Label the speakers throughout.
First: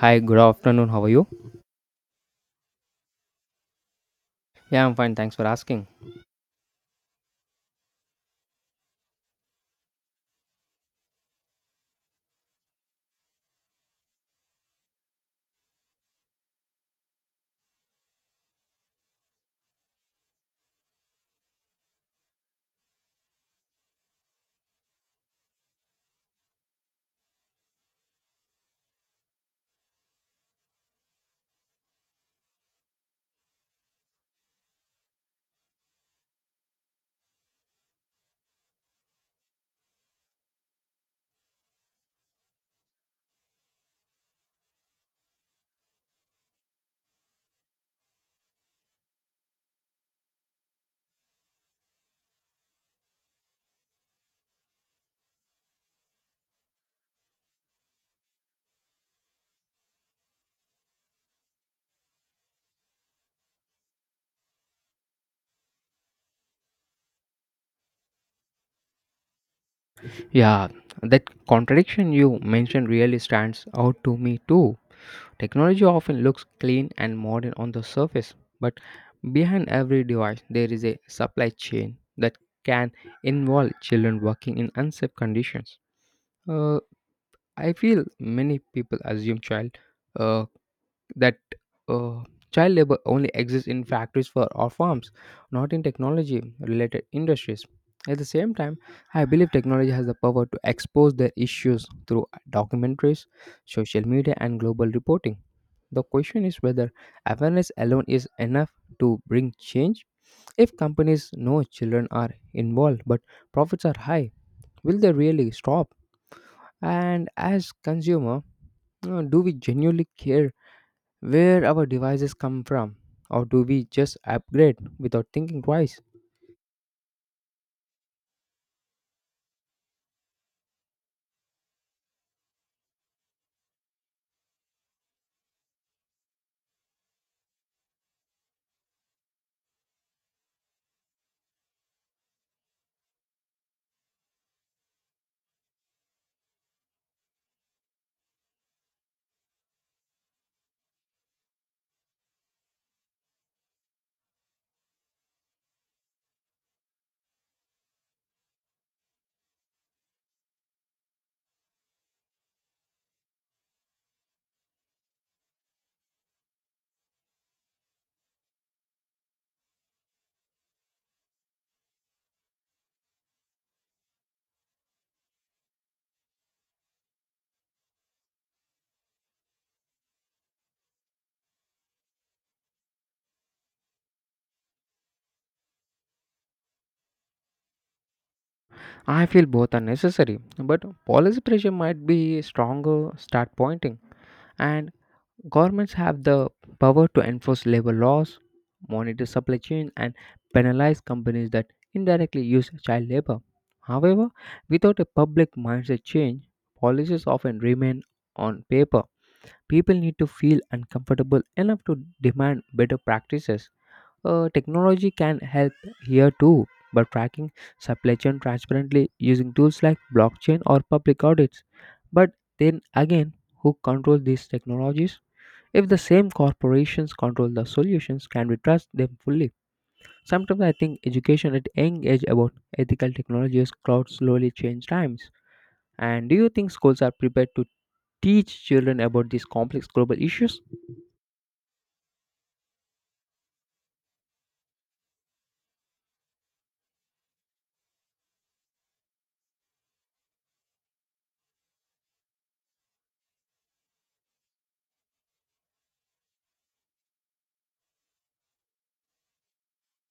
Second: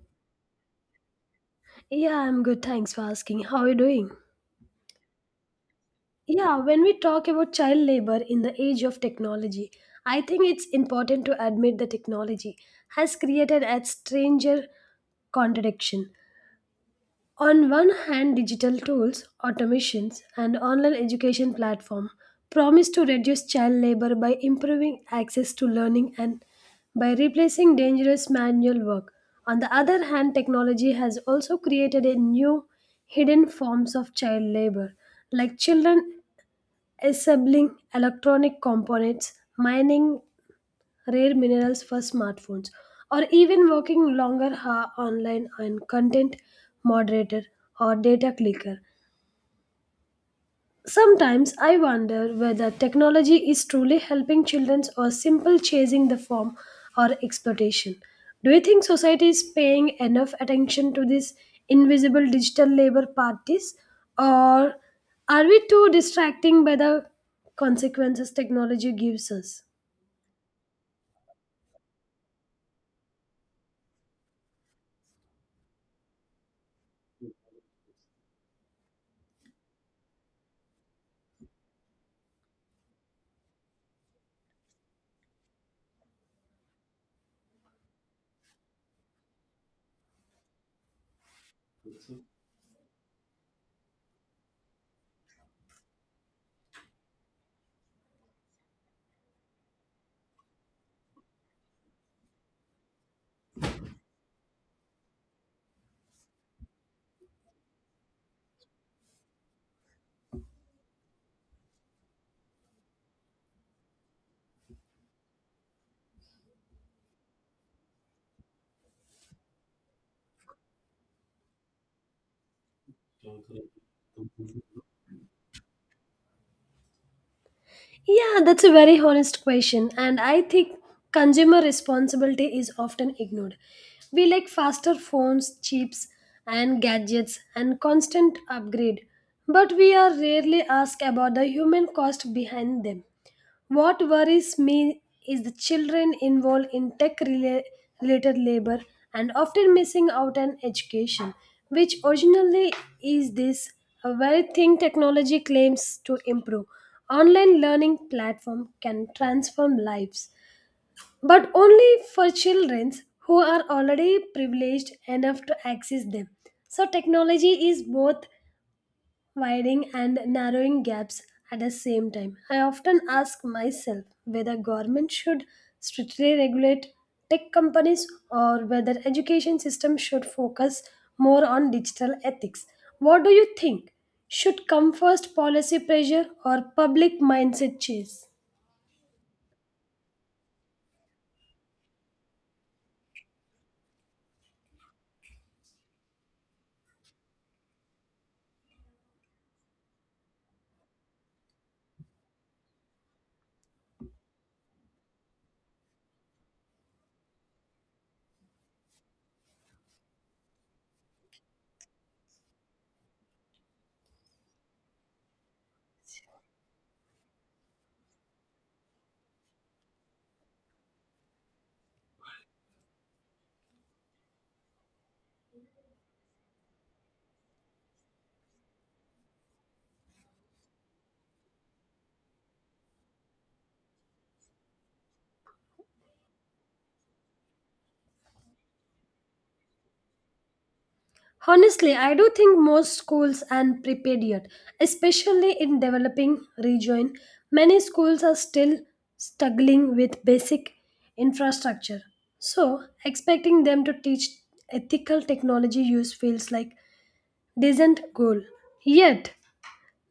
Speaker 1: Hi, good afternoon. How are you?
Speaker 2: Yeah, I'm good. Thanks for asking. How are you doing?
Speaker 1: Yeah, I'm fine. Thanks for asking.
Speaker 2: Yeah, when we talk about child labor in the age of technology, I think it's important to admit the technology has created a stranger contradiction. On one hand, digital tools, automations, and online education platform promise to reduce child labor by improving access to learning and by replacing dangerous manual work. On the other hand, technology has also created a new hidden forms of child labor, like children assembling electronic components, mining rare minerals for smartphones, or even working online on content moderator or data clicker. Sometimes I wonder whether technology is truly helping children or simple chasing the form or exploitation. Do you think society is paying enough attention to these invisible digital labor parties, or are we too distracting by the consequences technology gives us?
Speaker 1: Yeah, that contradiction you mentioned really stands out to me too. Technology often looks clean and modern on the surface, but behind every device, there is a supply chain that can involve children working in unsafe conditions. Uh, I feel many people assume uh, that uh, child labor only exists in factories for or farms, not in technology related industries. At the same time, I believe technology has the power to expose their issues through documentaries, social media, and global reporting. The question is whether awareness alone is enough to bring change. If companies know children are involved but profits are high, will they really stop? And as consumer, do we genuinely care where our devices come from, or do we just upgrade without thinking twice?
Speaker 2: Yeah, that's a very honest question, and I think consumer responsibility is often ignored. We like faster phones, chips, and gadgets, and constant upgrade, but we are rarely asked about the human cost behind them. What worries me is the children involved in related labor and often missing out on education, which originally is this a very thing technology claims to improve. Online learning platform can transform lives, but only for children who are already privileged enough to access them. So technology is both widening and narrowing gaps at the same time. I often ask myself whether government should strictly regulate tech companies or whether education system should focus more on digital ethics. What do you think? Should come first policy pressure or public mindset change?
Speaker 1: I feel both are necessary, but policy pressure might be stronger start pointing, and governments have the power to enforce labor laws, monitor supply chain, and penalize companies that indirectly use child labor. However, without a public mindset change, policies often remain on paper. People need to feel uncomfortable enough to demand better practices. Technology can help here too by tracking supply chain transparently using tools like blockchain or public audits. But then again, who controls these technologies? If the same corporations control the solutions, can we trust them fully? Sometimes I think education at young age about ethical technologies could slowly change times. And do you think schools are prepared to teach children about these complex global issues?
Speaker 2: Honestly, I do think most schools aren't prepared yet, especially in developing region. Many schools are still struggling with basic infrastructure. So, expecting them to teach ethical technology use feels like decent goal. Yet,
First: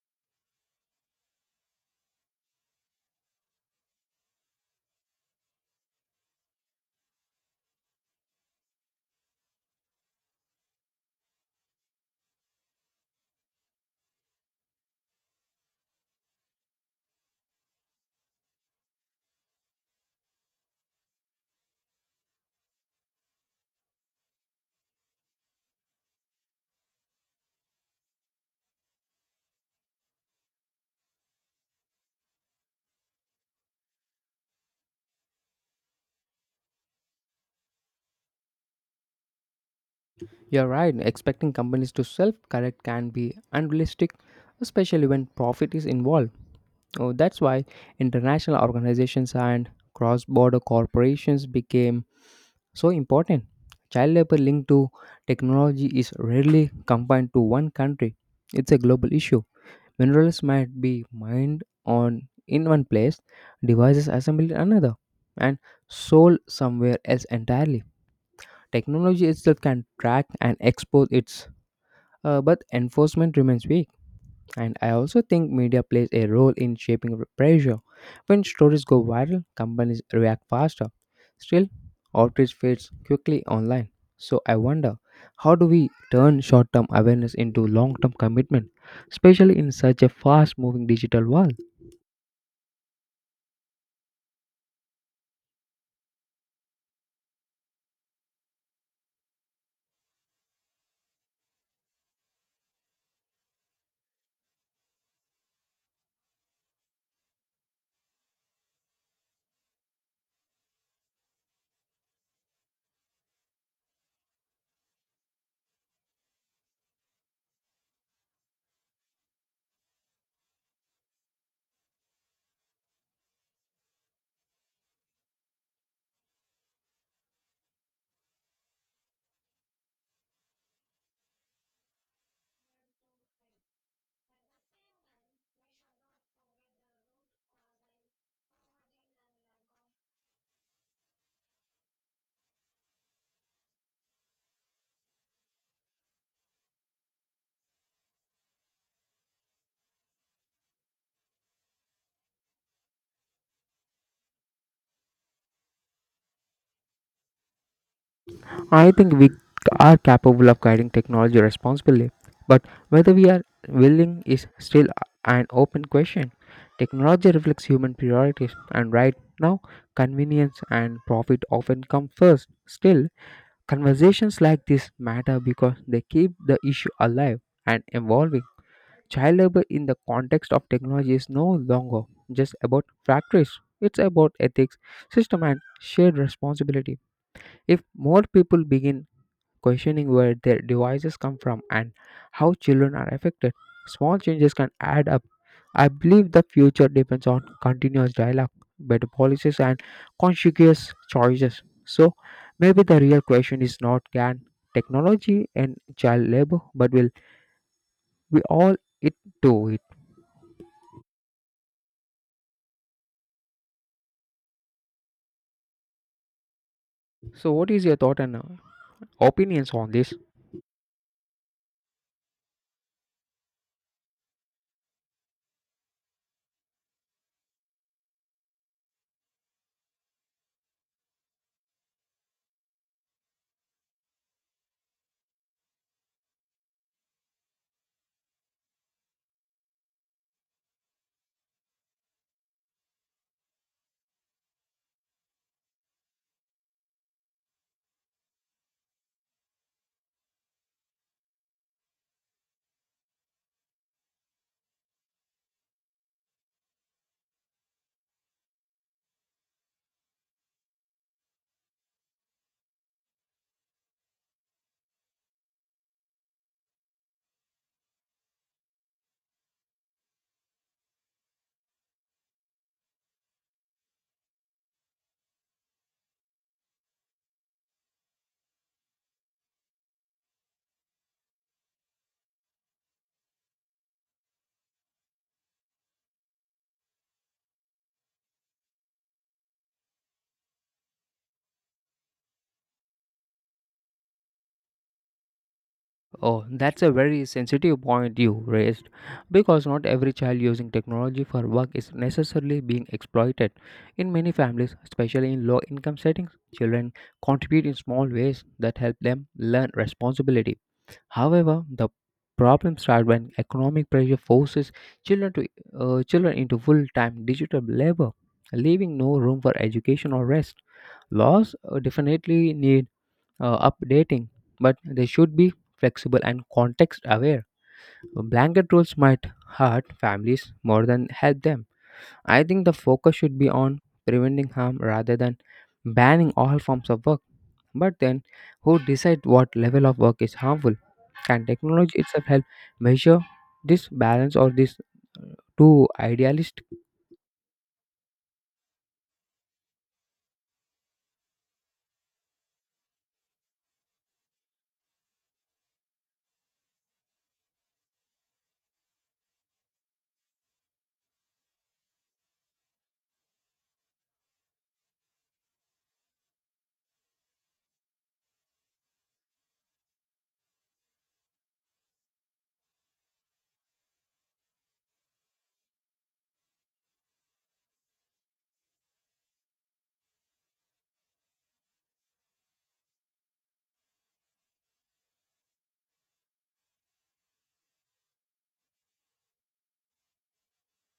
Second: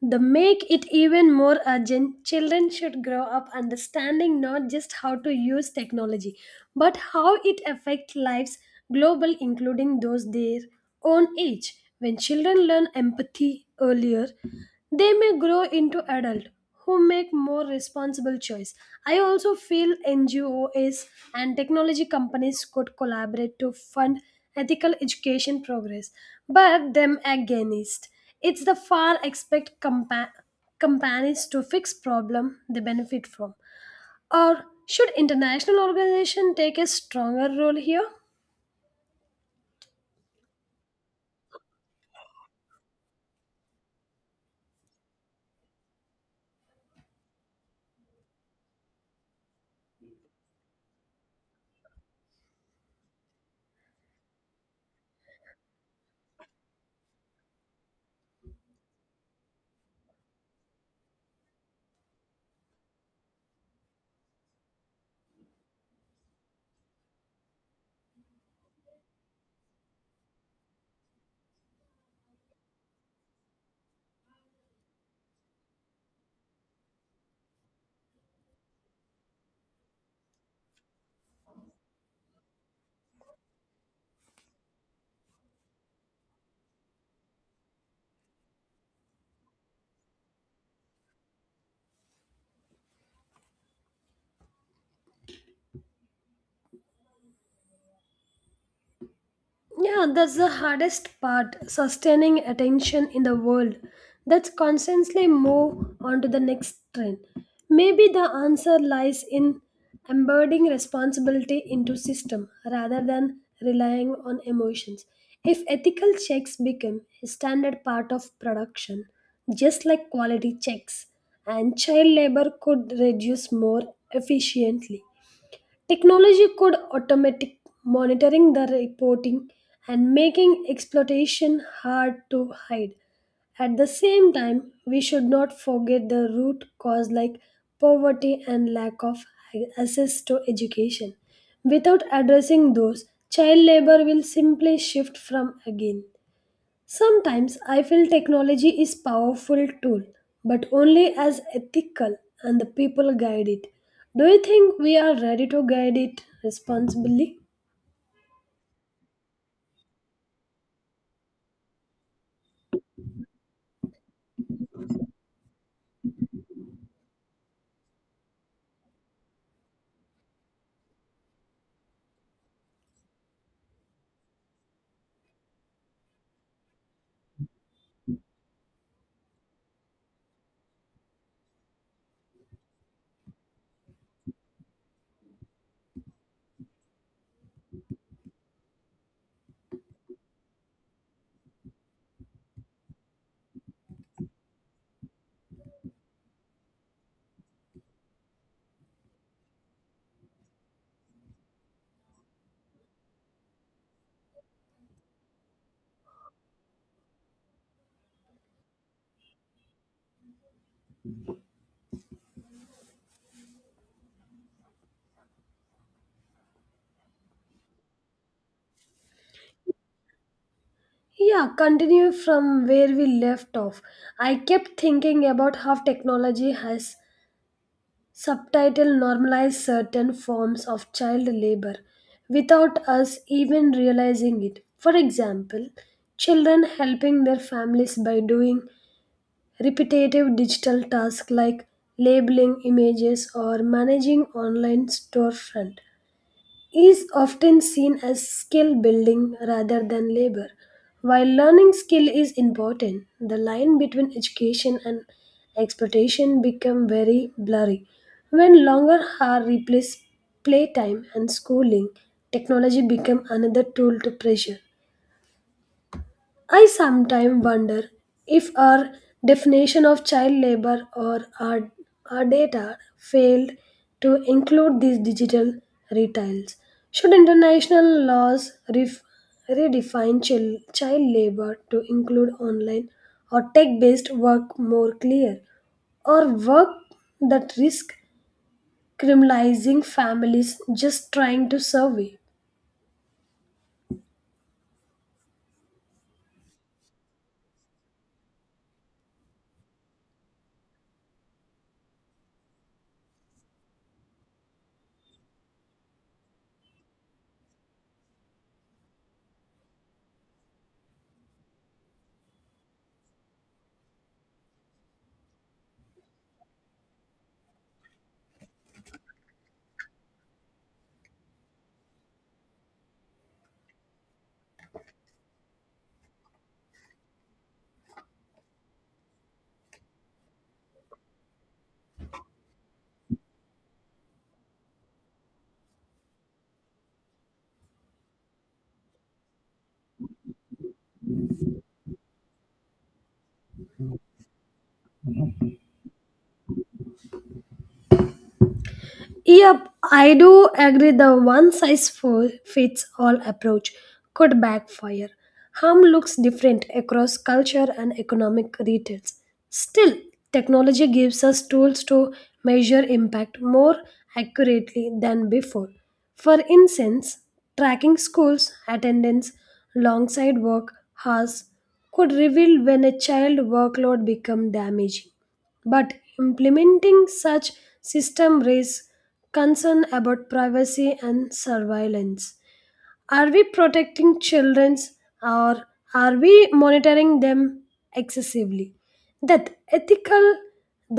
Speaker 2: the make it even more urgent, children should grow up understanding not just how to use technology, but how it affects lives global, including those their own age. When children learn empathy earlier, they may grow into adult who make more responsible choice. I also feel NGOs and technology companies could collaborate to fund ethical education progress, but them against it's the far expect companies to fix problem they benefit from, or should international organization take a stronger role here?
Speaker 1: You're right, expecting companies to self correct can be unrealistic, especially when profit is involved. Oh, that's why international organizations and cross border corporations became so important. Child labor linked to technology is rarely confined to one country, it's a global issue. Minerals might be mined on in one place, devices assembled in another, and sold somewhere else entirely. Technology itself can track and expose its, but enforcement remains weak. And I also think media plays a role in shaping pressure. When stories go viral, companies react faster. Still, outrage fades quickly online. So I wonder, how do we turn short-term awareness into long-term commitment, especially in such a fast-moving digital world?
Speaker 2: Yeah, that's the hardest part, sustaining attention in the world that's constantly move on to the next trend. Maybe the answer lies in embedding responsibility into system rather than relying on emotions. If ethical checks become a standard part of production, just like quality checks, and child labor could reduce more efficiently. Technology could automatic monitoring the reporting and making exploitation hard to hide. At the same time, we should not forget the root cause like poverty and lack of access to education. Without addressing those, child labor will simply shift from again. Sometimes I feel technology is powerful tool, but only as ethical and the people guide it. Do you think we are ready to guide it responsibly?
Speaker 1: I think we are capable of guiding technology responsibly, but whether we are willing is still an open question. Technology reflects human priorities, and right now, convenience and profit often come first. Still, conversations like this matter because they keep the issue alive and evolving. Child labor in the context of technology is no longer just about factories, it's about ethics, system, and shared responsibility. If more people begin questioning where their devices come from and how children are affected. Small changes can add up. I believe the future depends on continuous dialogue, better policies, and conscious choices. So, maybe the real question is not can technology and child labor, but will we all it do it? So, what is your thought and opinions on this?
Speaker 2: Yeah, continue from where we left off. I kept thinking about how technology has subtitle normalized certain forms of child labor without us even realizing it. For example, children helping their families by doing repetitive digital tasks like labeling images or managing online storefront is often seen as skill building rather than labor. While learning skill is important, the line between education and exploitation become very blurry. When longer hours replace playtime and schooling, technology become another tool to pressure. I sometimes wonder if our definition of child labor our data failed to include these digital retails. Should international redefine child labor to include online or tech based work more clear, or work that risk criminalizing families just trying to survive?
Speaker 1: Oh, that's a very sensitive point you raised because not every child using technology for work is necessarily being exploited. In many families, especially in low income settings, children contribute in small ways that help them learn responsibility. However, the problem starts when economic pressure forces children to children into full-time digital labor, leaving no room for education or rest. Laws definitely need updating, but they should be flexible and context aware. Blanket rules might hurt families more than help them. I think the focus should be on preventing harm rather than banning all forms of work. But then, who decide what level of work is harmful? Can technology itself help measure this balance or this too idealist?
Speaker 2: Yep, I do agree the fits all approach could backfire. Harm looks different across culture and economic retails. Still, technology gives us tools to measure impact more accurately than before. For instance, tracking schools attendance alongside work hours could reveal when a child workload become damaging. But implementing such system raises concern about privacy and surveillance. Are we protecting children's, or are we monitoring them excessively? That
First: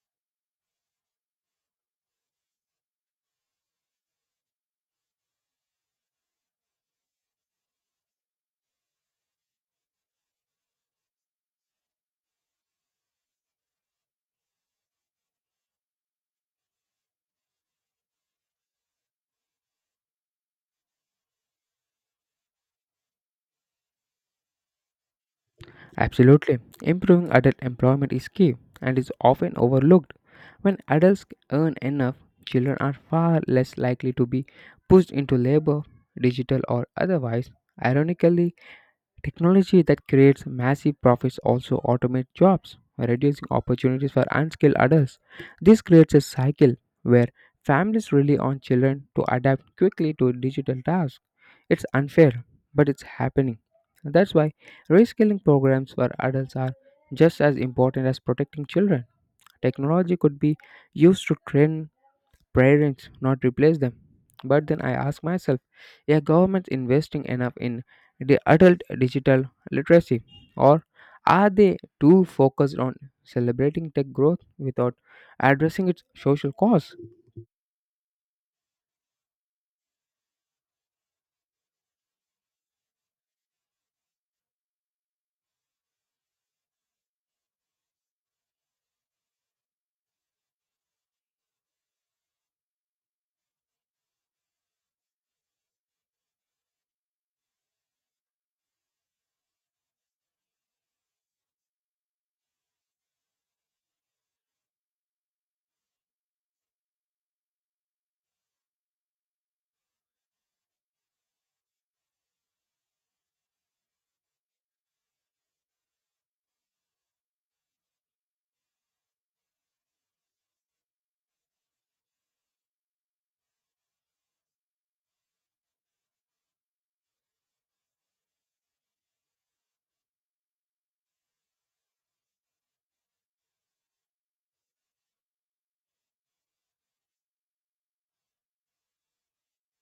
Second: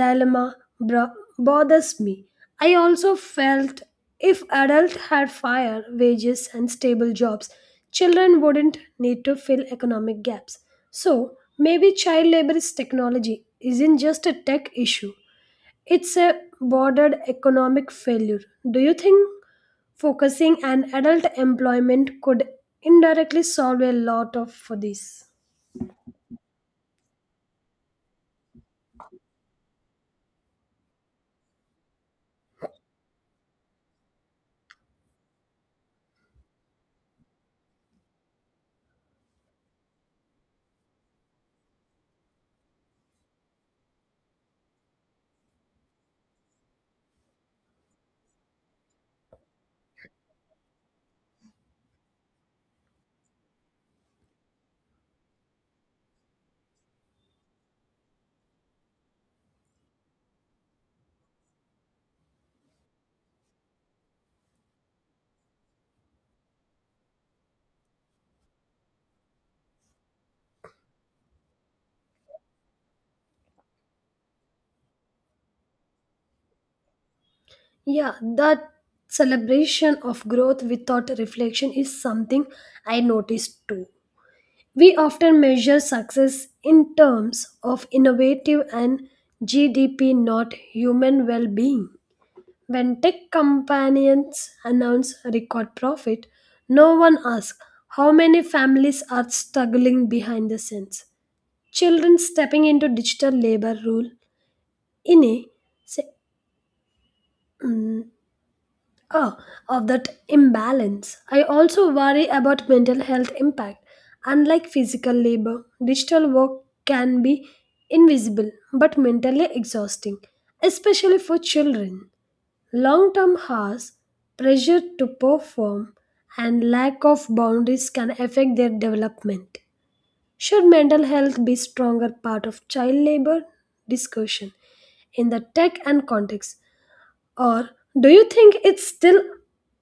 Speaker 2: dilemma bro- bothers me. I also felt if adults had fair wages and stable jobs, children wouldn't need to fill economic gaps. So maybe child labor is technology isn't just a tech issue. It's a bordered economic failure. Do you think focusing on adult employment could indirectly solve a lot of for this?
Speaker 1: Absolutely. Improving adult employment is key and is often overlooked. When adults earn enough, children are far less likely to be pushed into labor, digital or otherwise. Ironically, technology that creates massive profits also automates jobs, reducing opportunities for unskilled adults. This creates a cycle where families rely on children to adapt quickly to digital tasks. It's unfair, but it's happening. That's why reskilling programs for adults are just as important as protecting children. Technology could be used to train parents, not replace them. But then I ask myself, a government investing enough in the adult digital literacy, or are they too focused on celebrating tech growth without addressing its social cause?
Speaker 2: Yeah, that celebration of growth without reflection is something I noticed too. We often measure success in terms of innovative and GDP, not human well being. When tech companies announce record profit, no one asks how many families are struggling behind the scenes. Children stepping into digital labor rule in a say, mm, oh, of that imbalance. I also worry about mental health impact. Unlike physical labor, digital work can be invisible but mentally exhausting, especially for children. Long term hours, pressure to perform, and lack of boundaries can affect their development. Should mental health be stronger part of child labor discussion in the tech and context? Or do you think it's still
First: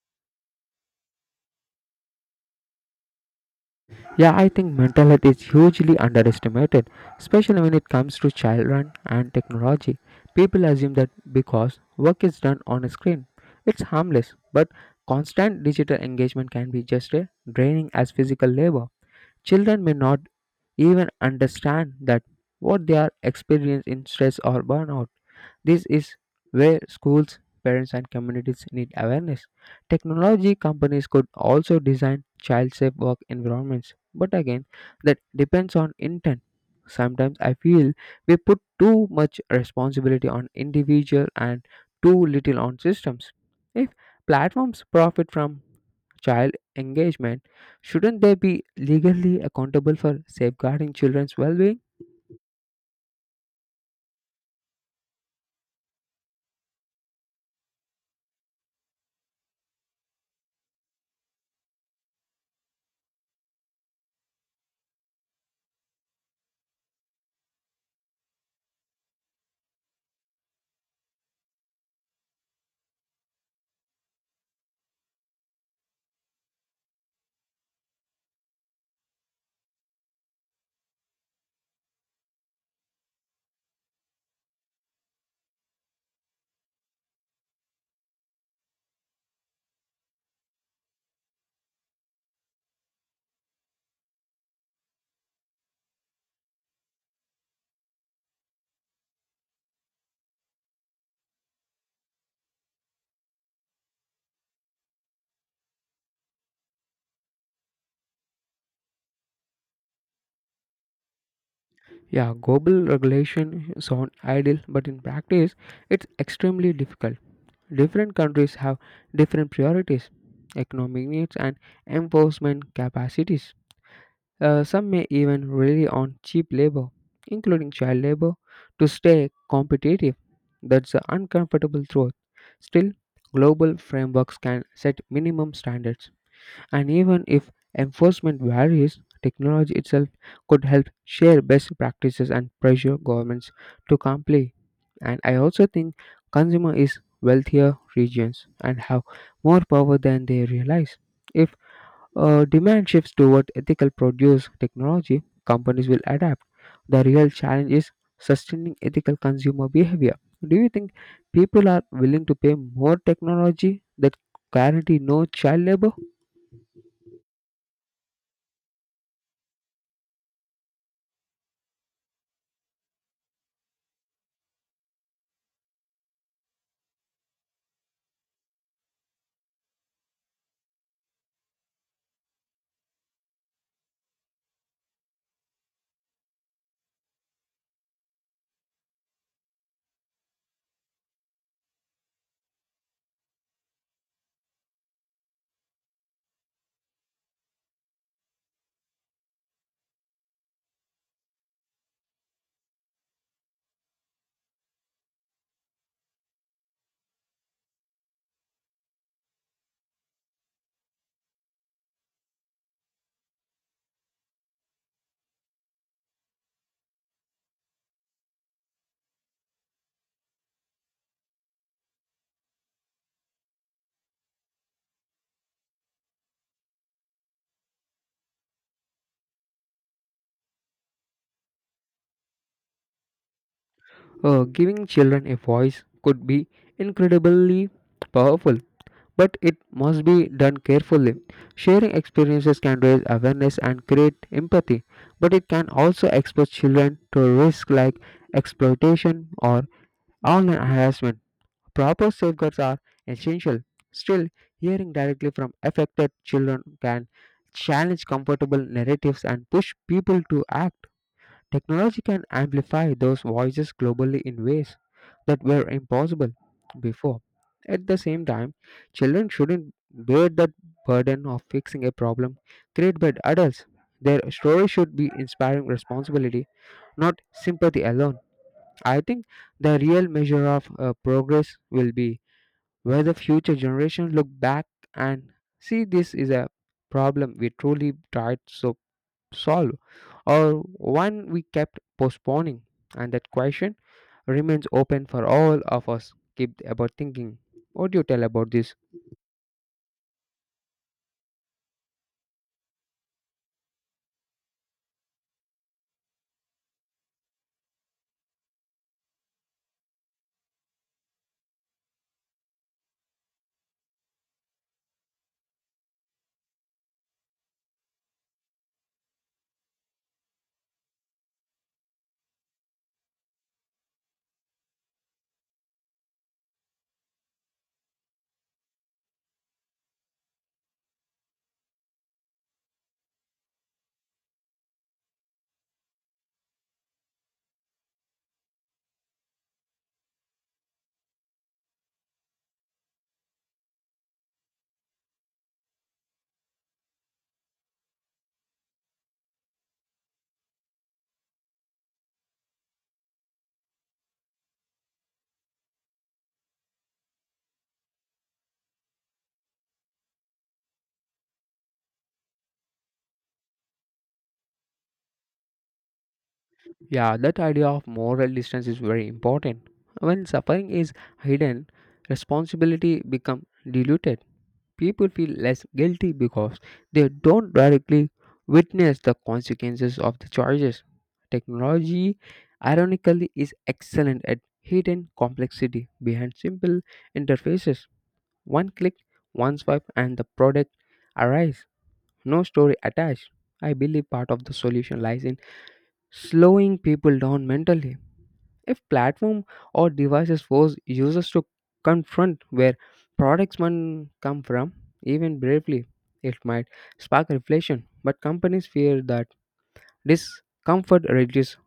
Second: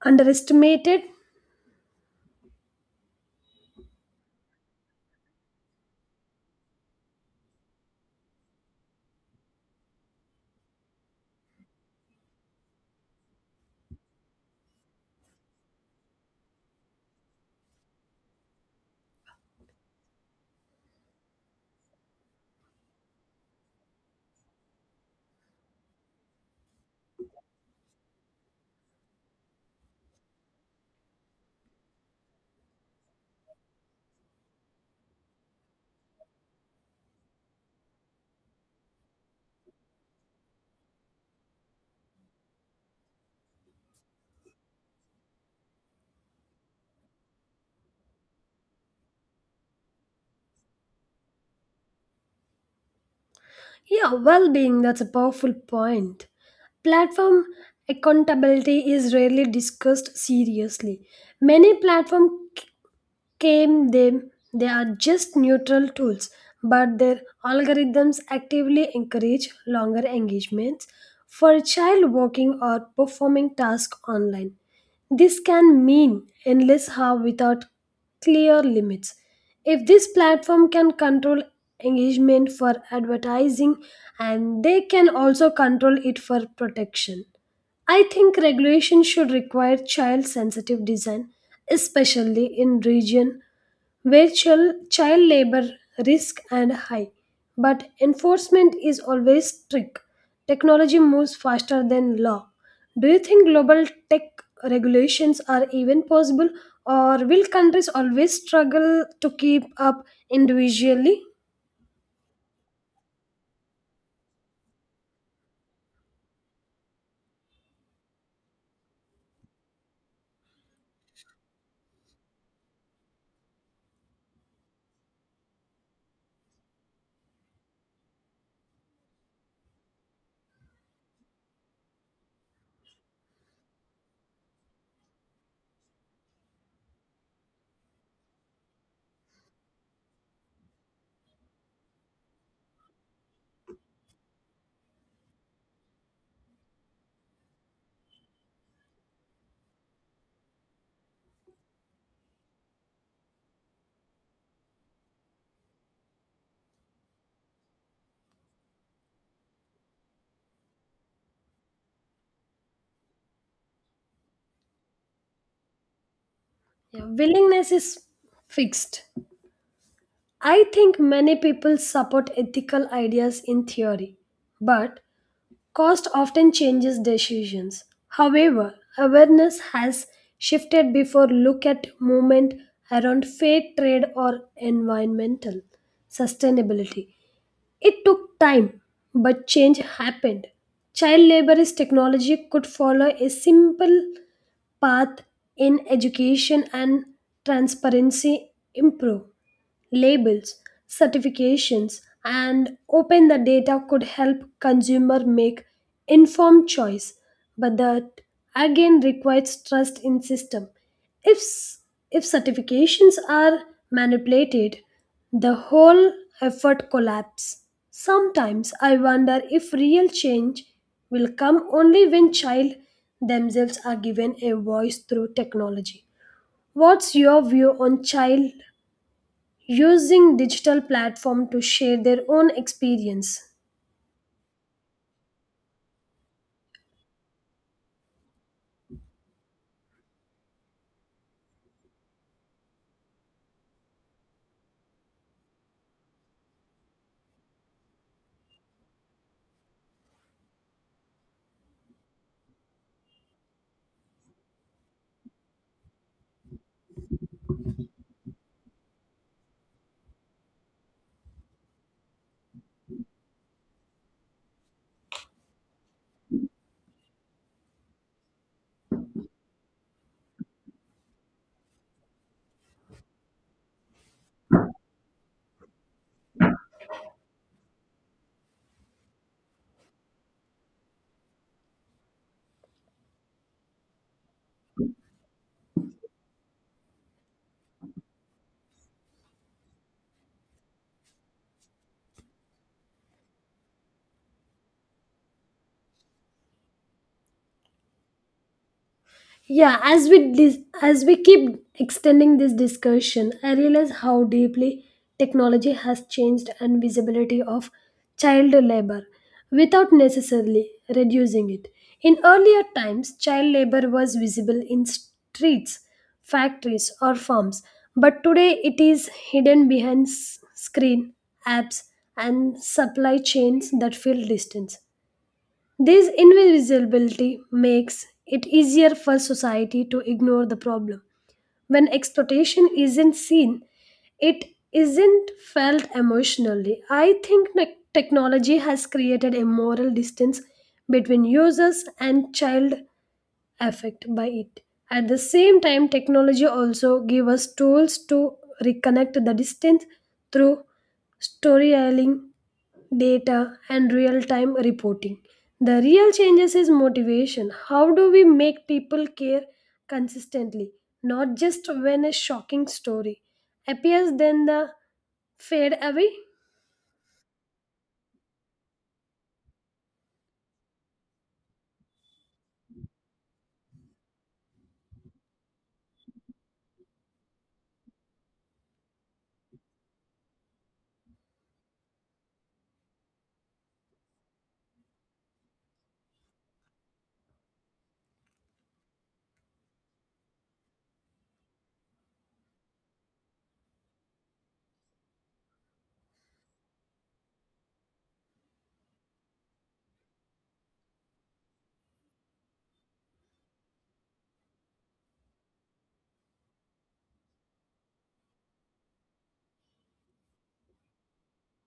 Speaker 2: underestimated?
Speaker 1: Yeah, I think mental health is hugely underestimated, especially when it comes to children and technology. People assume that because work is done on a screen, it's harmless, but constant digital engagement can be just as draining as physical labor. Children may not even understand that what they are experiencing in stress or burnout. This is where schools, parents, and communities need awareness. Technology companies could also design child safe work environments, but again, that depends on intent. Sometimes I feel we put too much responsibility on individual and too little on systems. If platforms profit from child engagement, shouldn't they be legally accountable for safeguarding children's well being?
Speaker 2: Yeah, well being, that's a powerful point. Platform accountability is rarely discussed seriously. Many platforms came them they are just neutral tools, but their algorithms actively encourage longer engagements for a child working or performing tasks online. This can mean endless harm without clear limits. If this platform can control engagement for advertising and they can also control it for protection. I think regulation should require child sensitive design, especially in region where child labor risk and high, but enforcement is always strict. Technology moves faster than law. Do you think global tech regulations are even possible, or will countries always struggle to keep up individually?
Speaker 1: Yeah, global regulation sound ideal, but in practice, it's extremely difficult. Different countries have different priorities, economic needs, and enforcement capacities. Some may even rely on cheap labor, including child labor, to stay competitive. That's the uncomfortable truth. Still, global frameworks can set minimum standards, and even if enforcement varies, technology itself could help share best practices and pressure governments to comply. And I also think consumer is wealthier regions and have more power than they realize. If demand shifts toward ethical produce technology, companies will adapt. The real challenge is sustaining ethical consumer behavior. Do you think people are willing to pay more technology that guarantee no child labor?
Speaker 2: Yeah, willingness is fixed. I think many people support ethical ideas in theory, but cost often changes decisions. However, awareness has shifted before, look at movement around fair trade or environmental sustainability. It took time, but change happened. Child labor is technology could follow a simple path in education and transparency improve labels, certifications, and open the data could help consumer make informed choice, but that again requires trust in system. If s- if certifications are manipulated, the whole effort collapse. Sometimes I wonder if real change will come only when child themselves are given a voice through technology. What's your view on child using digital platform to share their own experience?
Speaker 1: Giving children a voice could be incredibly powerful, but it must be done carefully. Sharing experiences can raise awareness and create empathy, but it can also expose children to risks like exploitation or online harassment. Proper safeguards are essential. Still, hearing directly from affected children can challenge comfortable narratives and push people to act. Technology can amplify those voices globally in ways that were impossible before. At the same time, children shouldn't bear the burden of fixing a problem created by adults. Their story should be inspiring responsibility, not sympathy alone. I think the real measure of progress will be where the future generations look back and see this is a problem we truly tried to solve, or one we kept postponing, and that question remains open for all of us keep about thinking. What do you tell about this?
Speaker 2: Yeah, as we keep extending this discussion, I realize how deeply technology has changed and visibility of child labor without necessarily reducing it. In earlier times, child labor was visible in streets, factories, or farms, but today it is hidden behind screen, apps, and supply chains that feel distance. This invisibility makes it easier for society to ignore the problem. When exploitation isn't seen, it isn't felt emotionally. I think technology has created a moral distance between users and child affect by it. At the same time, technology also gives us tools to reconnect the distance through storytelling, data, and real time reporting. The real changes is motivation. How do we make people care consistently, not just when a shocking story appears, then the fade away?
Speaker 1: Yeah, that idea of moral distance is very important. When suffering is hidden, responsibility becomes diluted. People feel less guilty because they don't directly witness the consequences of the choices. Technology, ironically, is excellent at hidden complexity behind simple interfaces. One click, one swipe, and the product arrives. No story attached. I believe part of the solution lies in slowing people down mentally. If platform or devices force users to confront where products might come from, even bravely, it might spark reflection. But companies fear that discomfort reduces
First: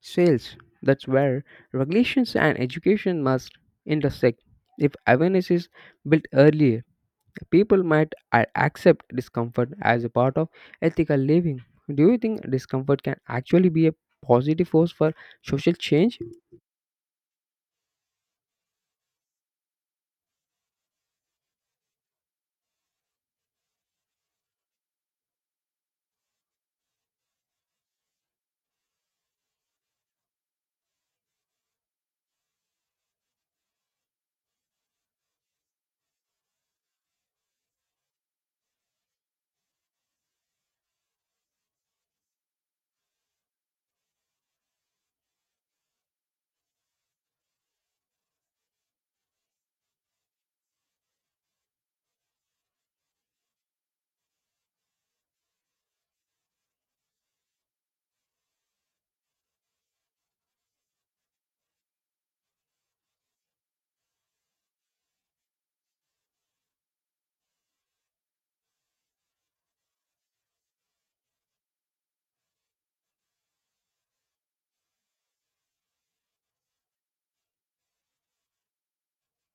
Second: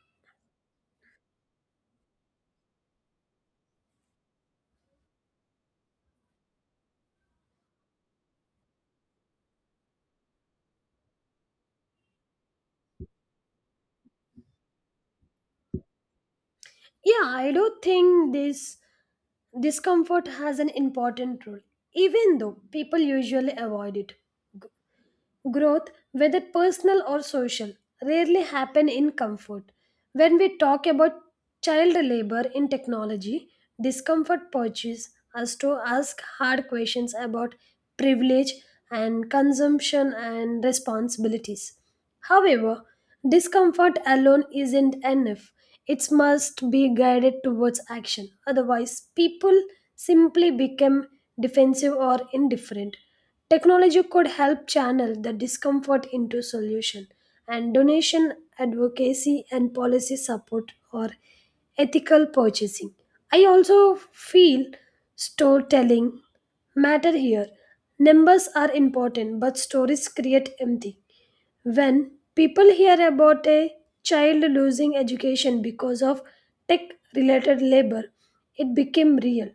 Speaker 1: sales. That's where regulations and education must intersect. If awareness is built earlier, people might accept discomfort as a part of ethical living. Do you think discomfort can actually be a positive force for social change?
Speaker 2: Yeah, I do think this discomfort has an important role, even though people usually avoid it. Growth, whether personal or social, rarely happen in comfort. When we talk about child labor in technology, discomfort purchase us to ask hard questions about privilege and consumption and responsibilities. However, discomfort alone isn't enough. It must be guided towards action. Otherwise, people simply become defensive or indifferent. Technology could help channel the discomfort into solution, and donation advocacy and policy support or ethical purchasing. I also feel storytelling matter here. Numbers are important, but stories create empathy. When people hear about a child losing education because of tech related labor, it became real.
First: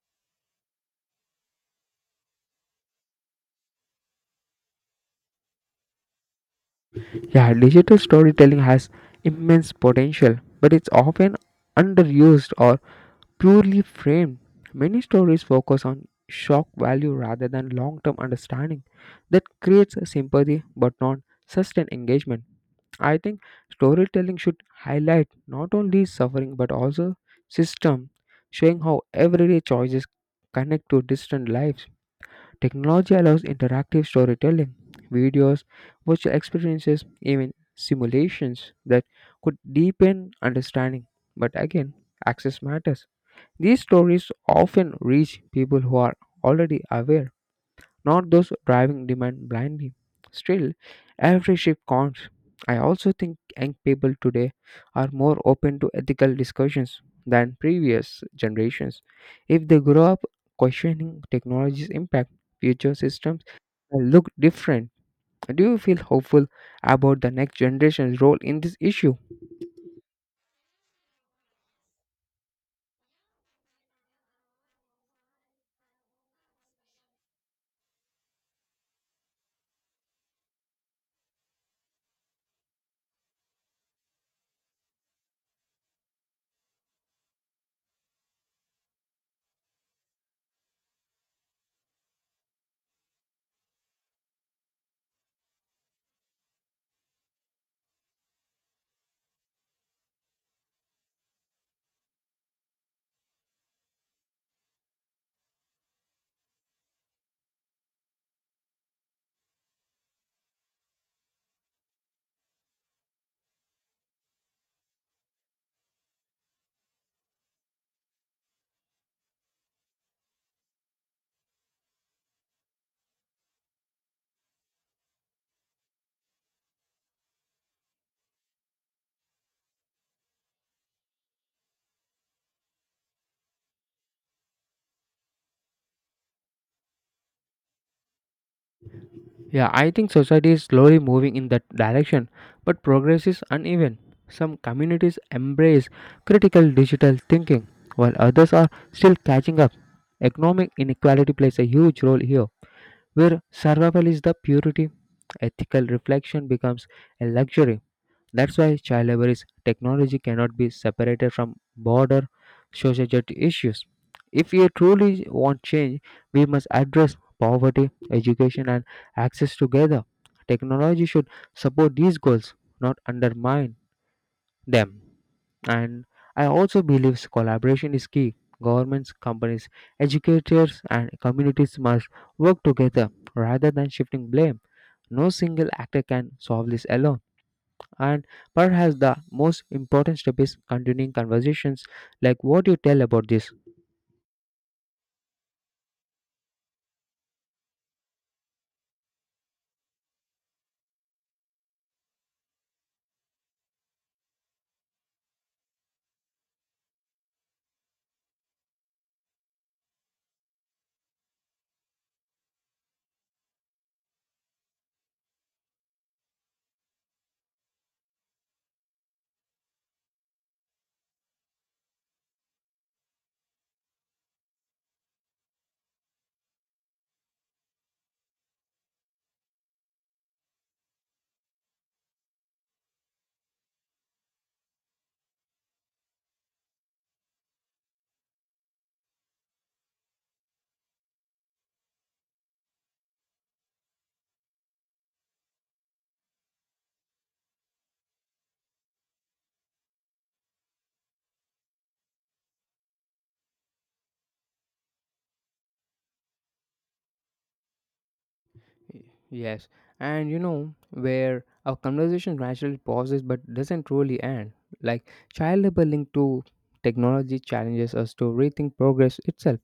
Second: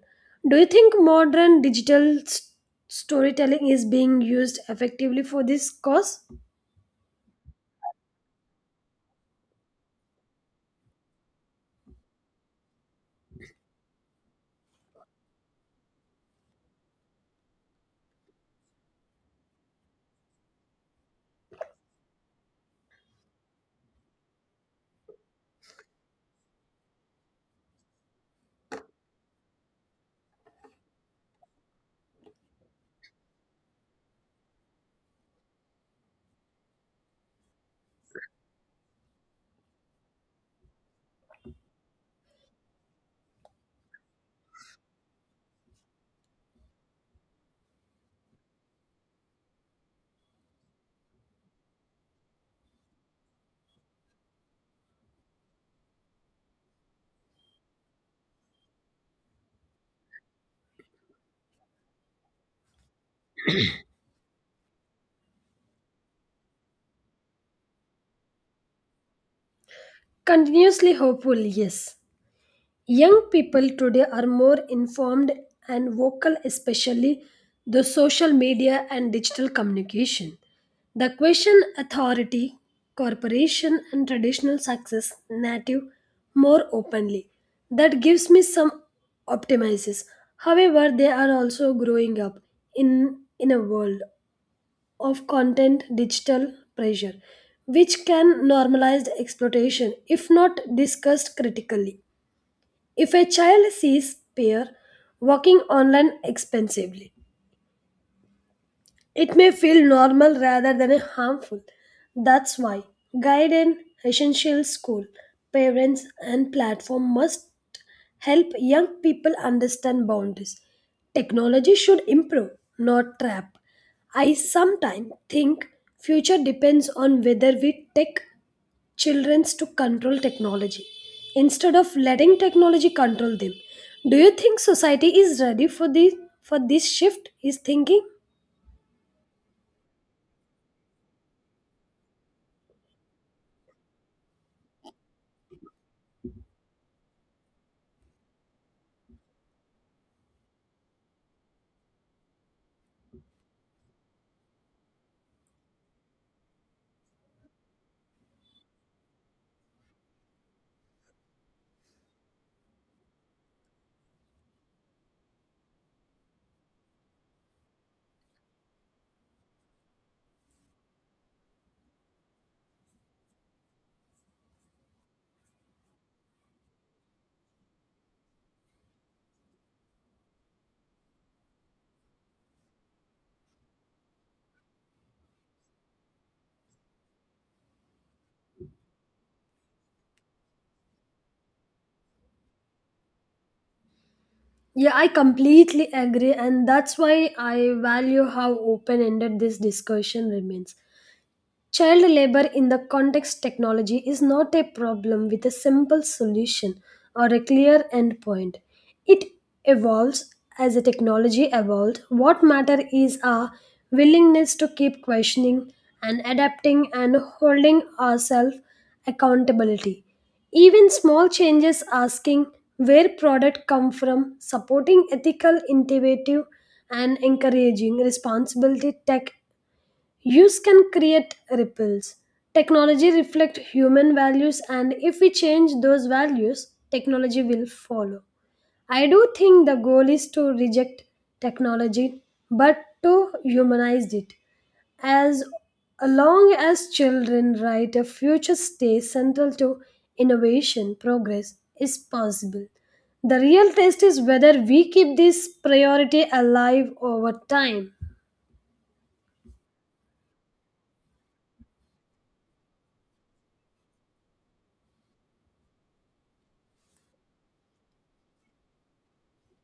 Speaker 2: Do you think modern storytelling is being used effectively for this cause?
Speaker 1: Yeah, digital storytelling has immense potential, but it's often underused or purely framed. Many stories focus on shock value rather than long term understanding that creates a sympathy but not sustained engagement. I think storytelling should highlight not only suffering but also system, showing how everyday choices connect to distant lives. Technology allows interactive storytelling, videos, virtual experiences, even simulations that could deepen understanding. But again, access matters. These stories often reach people who are already aware, not those driving demand blindly. Still, every ship counts. I also think young people today are more open to ethical discussions than previous generations. If they grow up questioning technology's impact, future systems will look different. Do you feel hopeful about the next generation's role in this issue?
Speaker 2: Continuously hopeful, yes. Young people today are more informed and vocal, especially the social media and digital communication. The question authority, corporation, and traditional success native more openly. That gives me some optimism. However, they are also growing up in a world of content digital pressure, which can normalize exploitation if not discussed critically. If a child sees peer working online expensively, it may feel normal rather than a harmful. That's why guide in essential school, parents and platform must help young people understand boundaries. Technology should improve, not trap. I sometimes think future depends on whether we take children to control technology instead of letting technology control them. Do you think society is ready for this, for this shift? Is thinking?
Speaker 1: Yeah, I think society is slowly moving in that direction, but progress is uneven. Some communities embrace critical digital thinking, while others are still catching up. Economic inequality plays a huge role here, where survival is the purity, ethical reflection becomes a luxury. That's why child labor is technology cannot be separated from broader social justice issues. If we truly want change, we must address poverty, education, and access together. Technology should support these goals, not undermine them. And I also believe collaboration is key. Governments, companies, educators, and communities must work together rather than shifting blame. No single actor can solve this alone. And perhaps the most important step is continuing conversations like what you tell about this.
Speaker 2: Yeah, I completely agree, and that's why I value how open ended this discussion remains. Child labor in the context technology is not a problem with a simple solution or a clear endpoint. It evolves as the technology evolved. What matter is our willingness to keep questioning and adapting and holding ourselves accountability. Even small changes asking where product come from, supporting ethical, innovative and encouraging responsibility tech use can create ripples. Technology reflects human values, and if we change those values, technology will follow. I do think the goal is to reject technology but to humanize it. As long as children right, a future stays central to innovation, progress is possible. The real test is whether we keep this priority alive over time.
Speaker 1: Yes, and you know where our conversation naturally pauses but doesn't really end. Like child labor linked to technology challenges us to rethink progress itself,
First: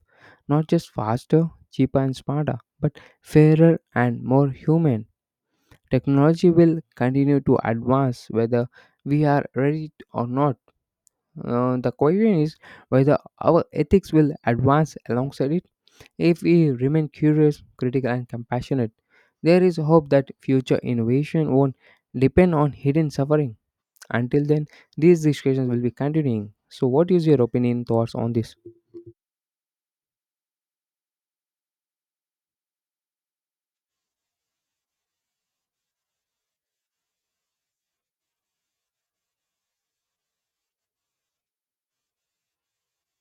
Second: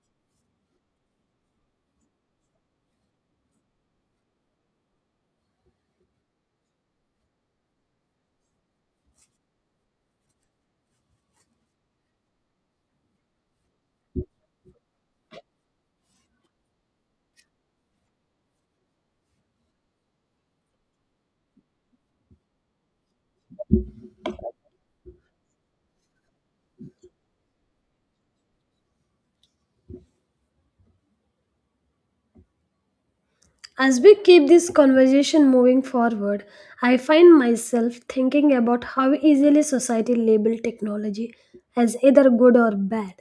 Speaker 1: not just faster, cheaper, and smarter, but fairer and more human. Technology will continue to advance whether we are ready or not. The question is whether our ethics will advance alongside it if we remain curious, critical, and compassionate. There is hope that future innovation won't depend on hidden suffering. Until then, these discussions will be continuing. So, what is your opinion, thoughts on this?
Speaker 2: As we keep this conversation moving forward, I find myself thinking about how easily society labels technology as either good or bad,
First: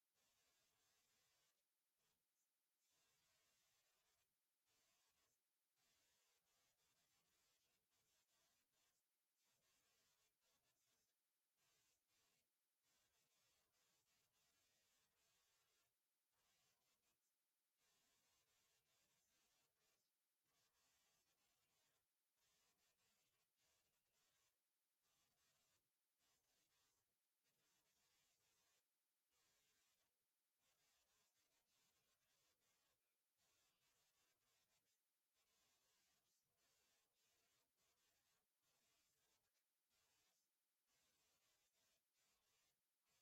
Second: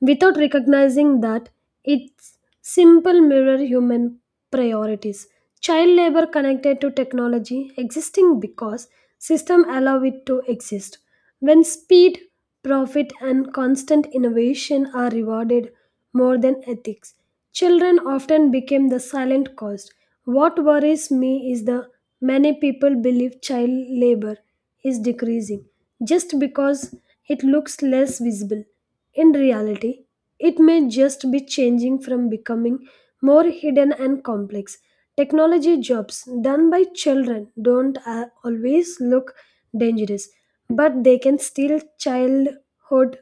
Speaker 2: without recognizing that its simple mirror human priorities. Child labor connected to technology existing because system allow it to exist. When speed, profit, and constant innovation are rewarded more than ethics, children often became the silent cause. What worries me is the many people believe child labor is decreasing just because it looks less visible. In reality, it may just be changing from becoming more hidden and complex. Technology jobs done by children don't always look dangerous, but they can steal childhood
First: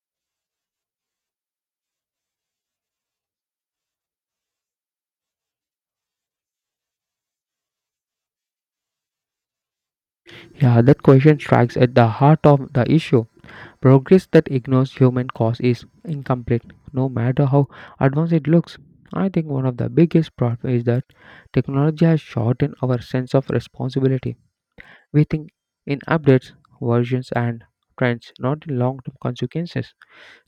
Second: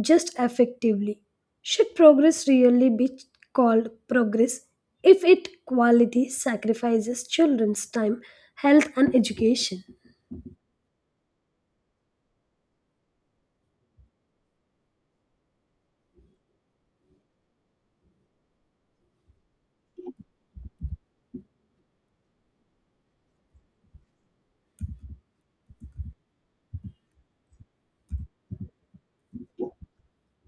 Speaker 2: just effectively. Should progress really be called progress if it quality sacrifices children's time, health, and education?
Speaker 1: Yeah, that question strikes at the heart of the issue. Progress that ignores human cause is incomplete, no matter how advanced it looks. I think one of the biggest problems is that technology has shortened our sense of responsibility. We think in updates, versions, and trends, not in long term consequences.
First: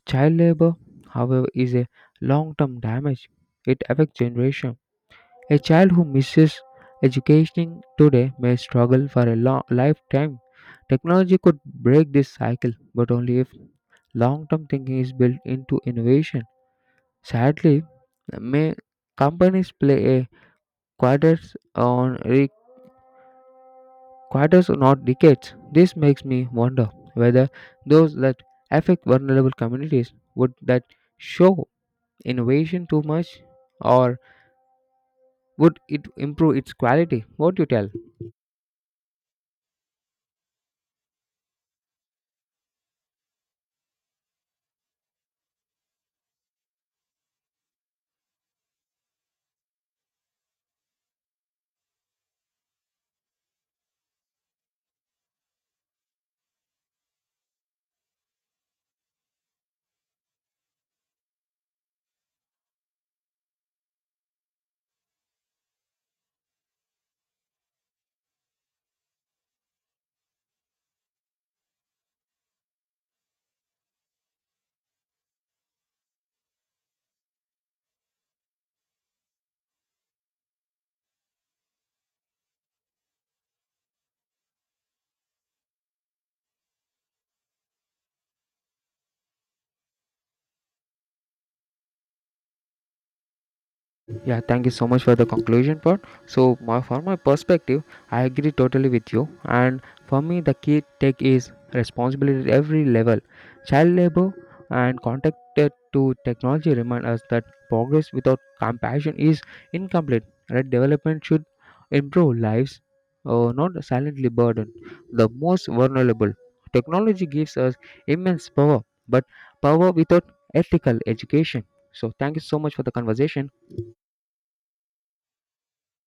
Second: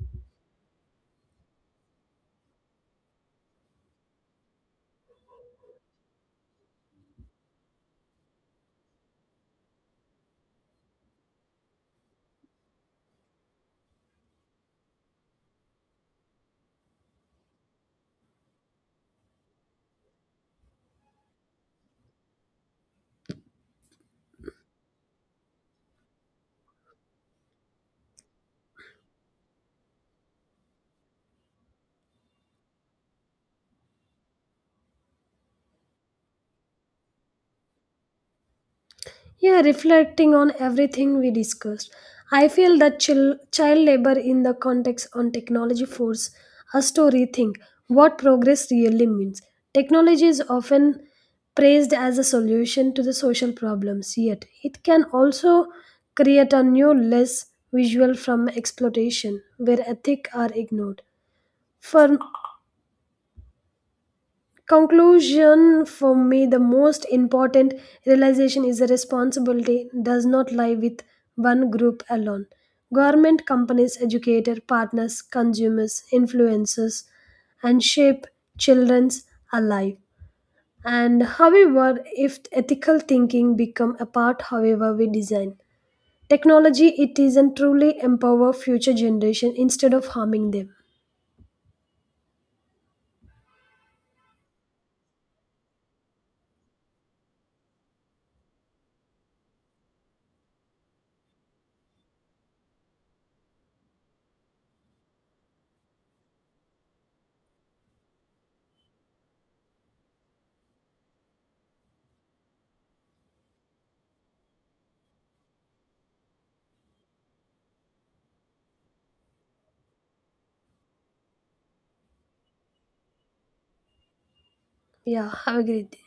Speaker 1: Child labor, however, is a long term damage. It affects generation. A child who misses education today may struggle for a long lifetime. Technology could break this cycle, but only if long term thinking is built into innovation. Sadly, may companies play a quadrant on re quarters, not decades. This makes me wonder whether those that affect vulnerable communities would that show innovation too much, or would it improve its quality? What do you tell?
Speaker 2: Yeah, reflecting on everything we discussed, I feel that child labor in the context on technology force us to rethink what progress really means. Technology is often praised as a solution to the social problems, yet it can also create a new less visual from exploitation where ethics are ignored. For conclusion, for me the most important realization is the responsibility does not lie with one group alone. Government, companies, educators, partners, consumers, influencers, and shape children's alive. And however, if ethical thinking become a part, however we design technology, it is isn't truly empower future generation instead of harming them.
Speaker 1: Yeah, thank you so much for the conclusion part. So, my, from my perspective, I agree totally with you. And for me, the key take is responsibility at every level. Child labor and contacted to technology remind us that progress without compassion is incomplete. Right? Development should improve lives, not silently burden the most vulnerable. Technology gives us immense power, but power without ethical education. So, thank you so much for the conversation.
Speaker 2: Yeah, have a great day.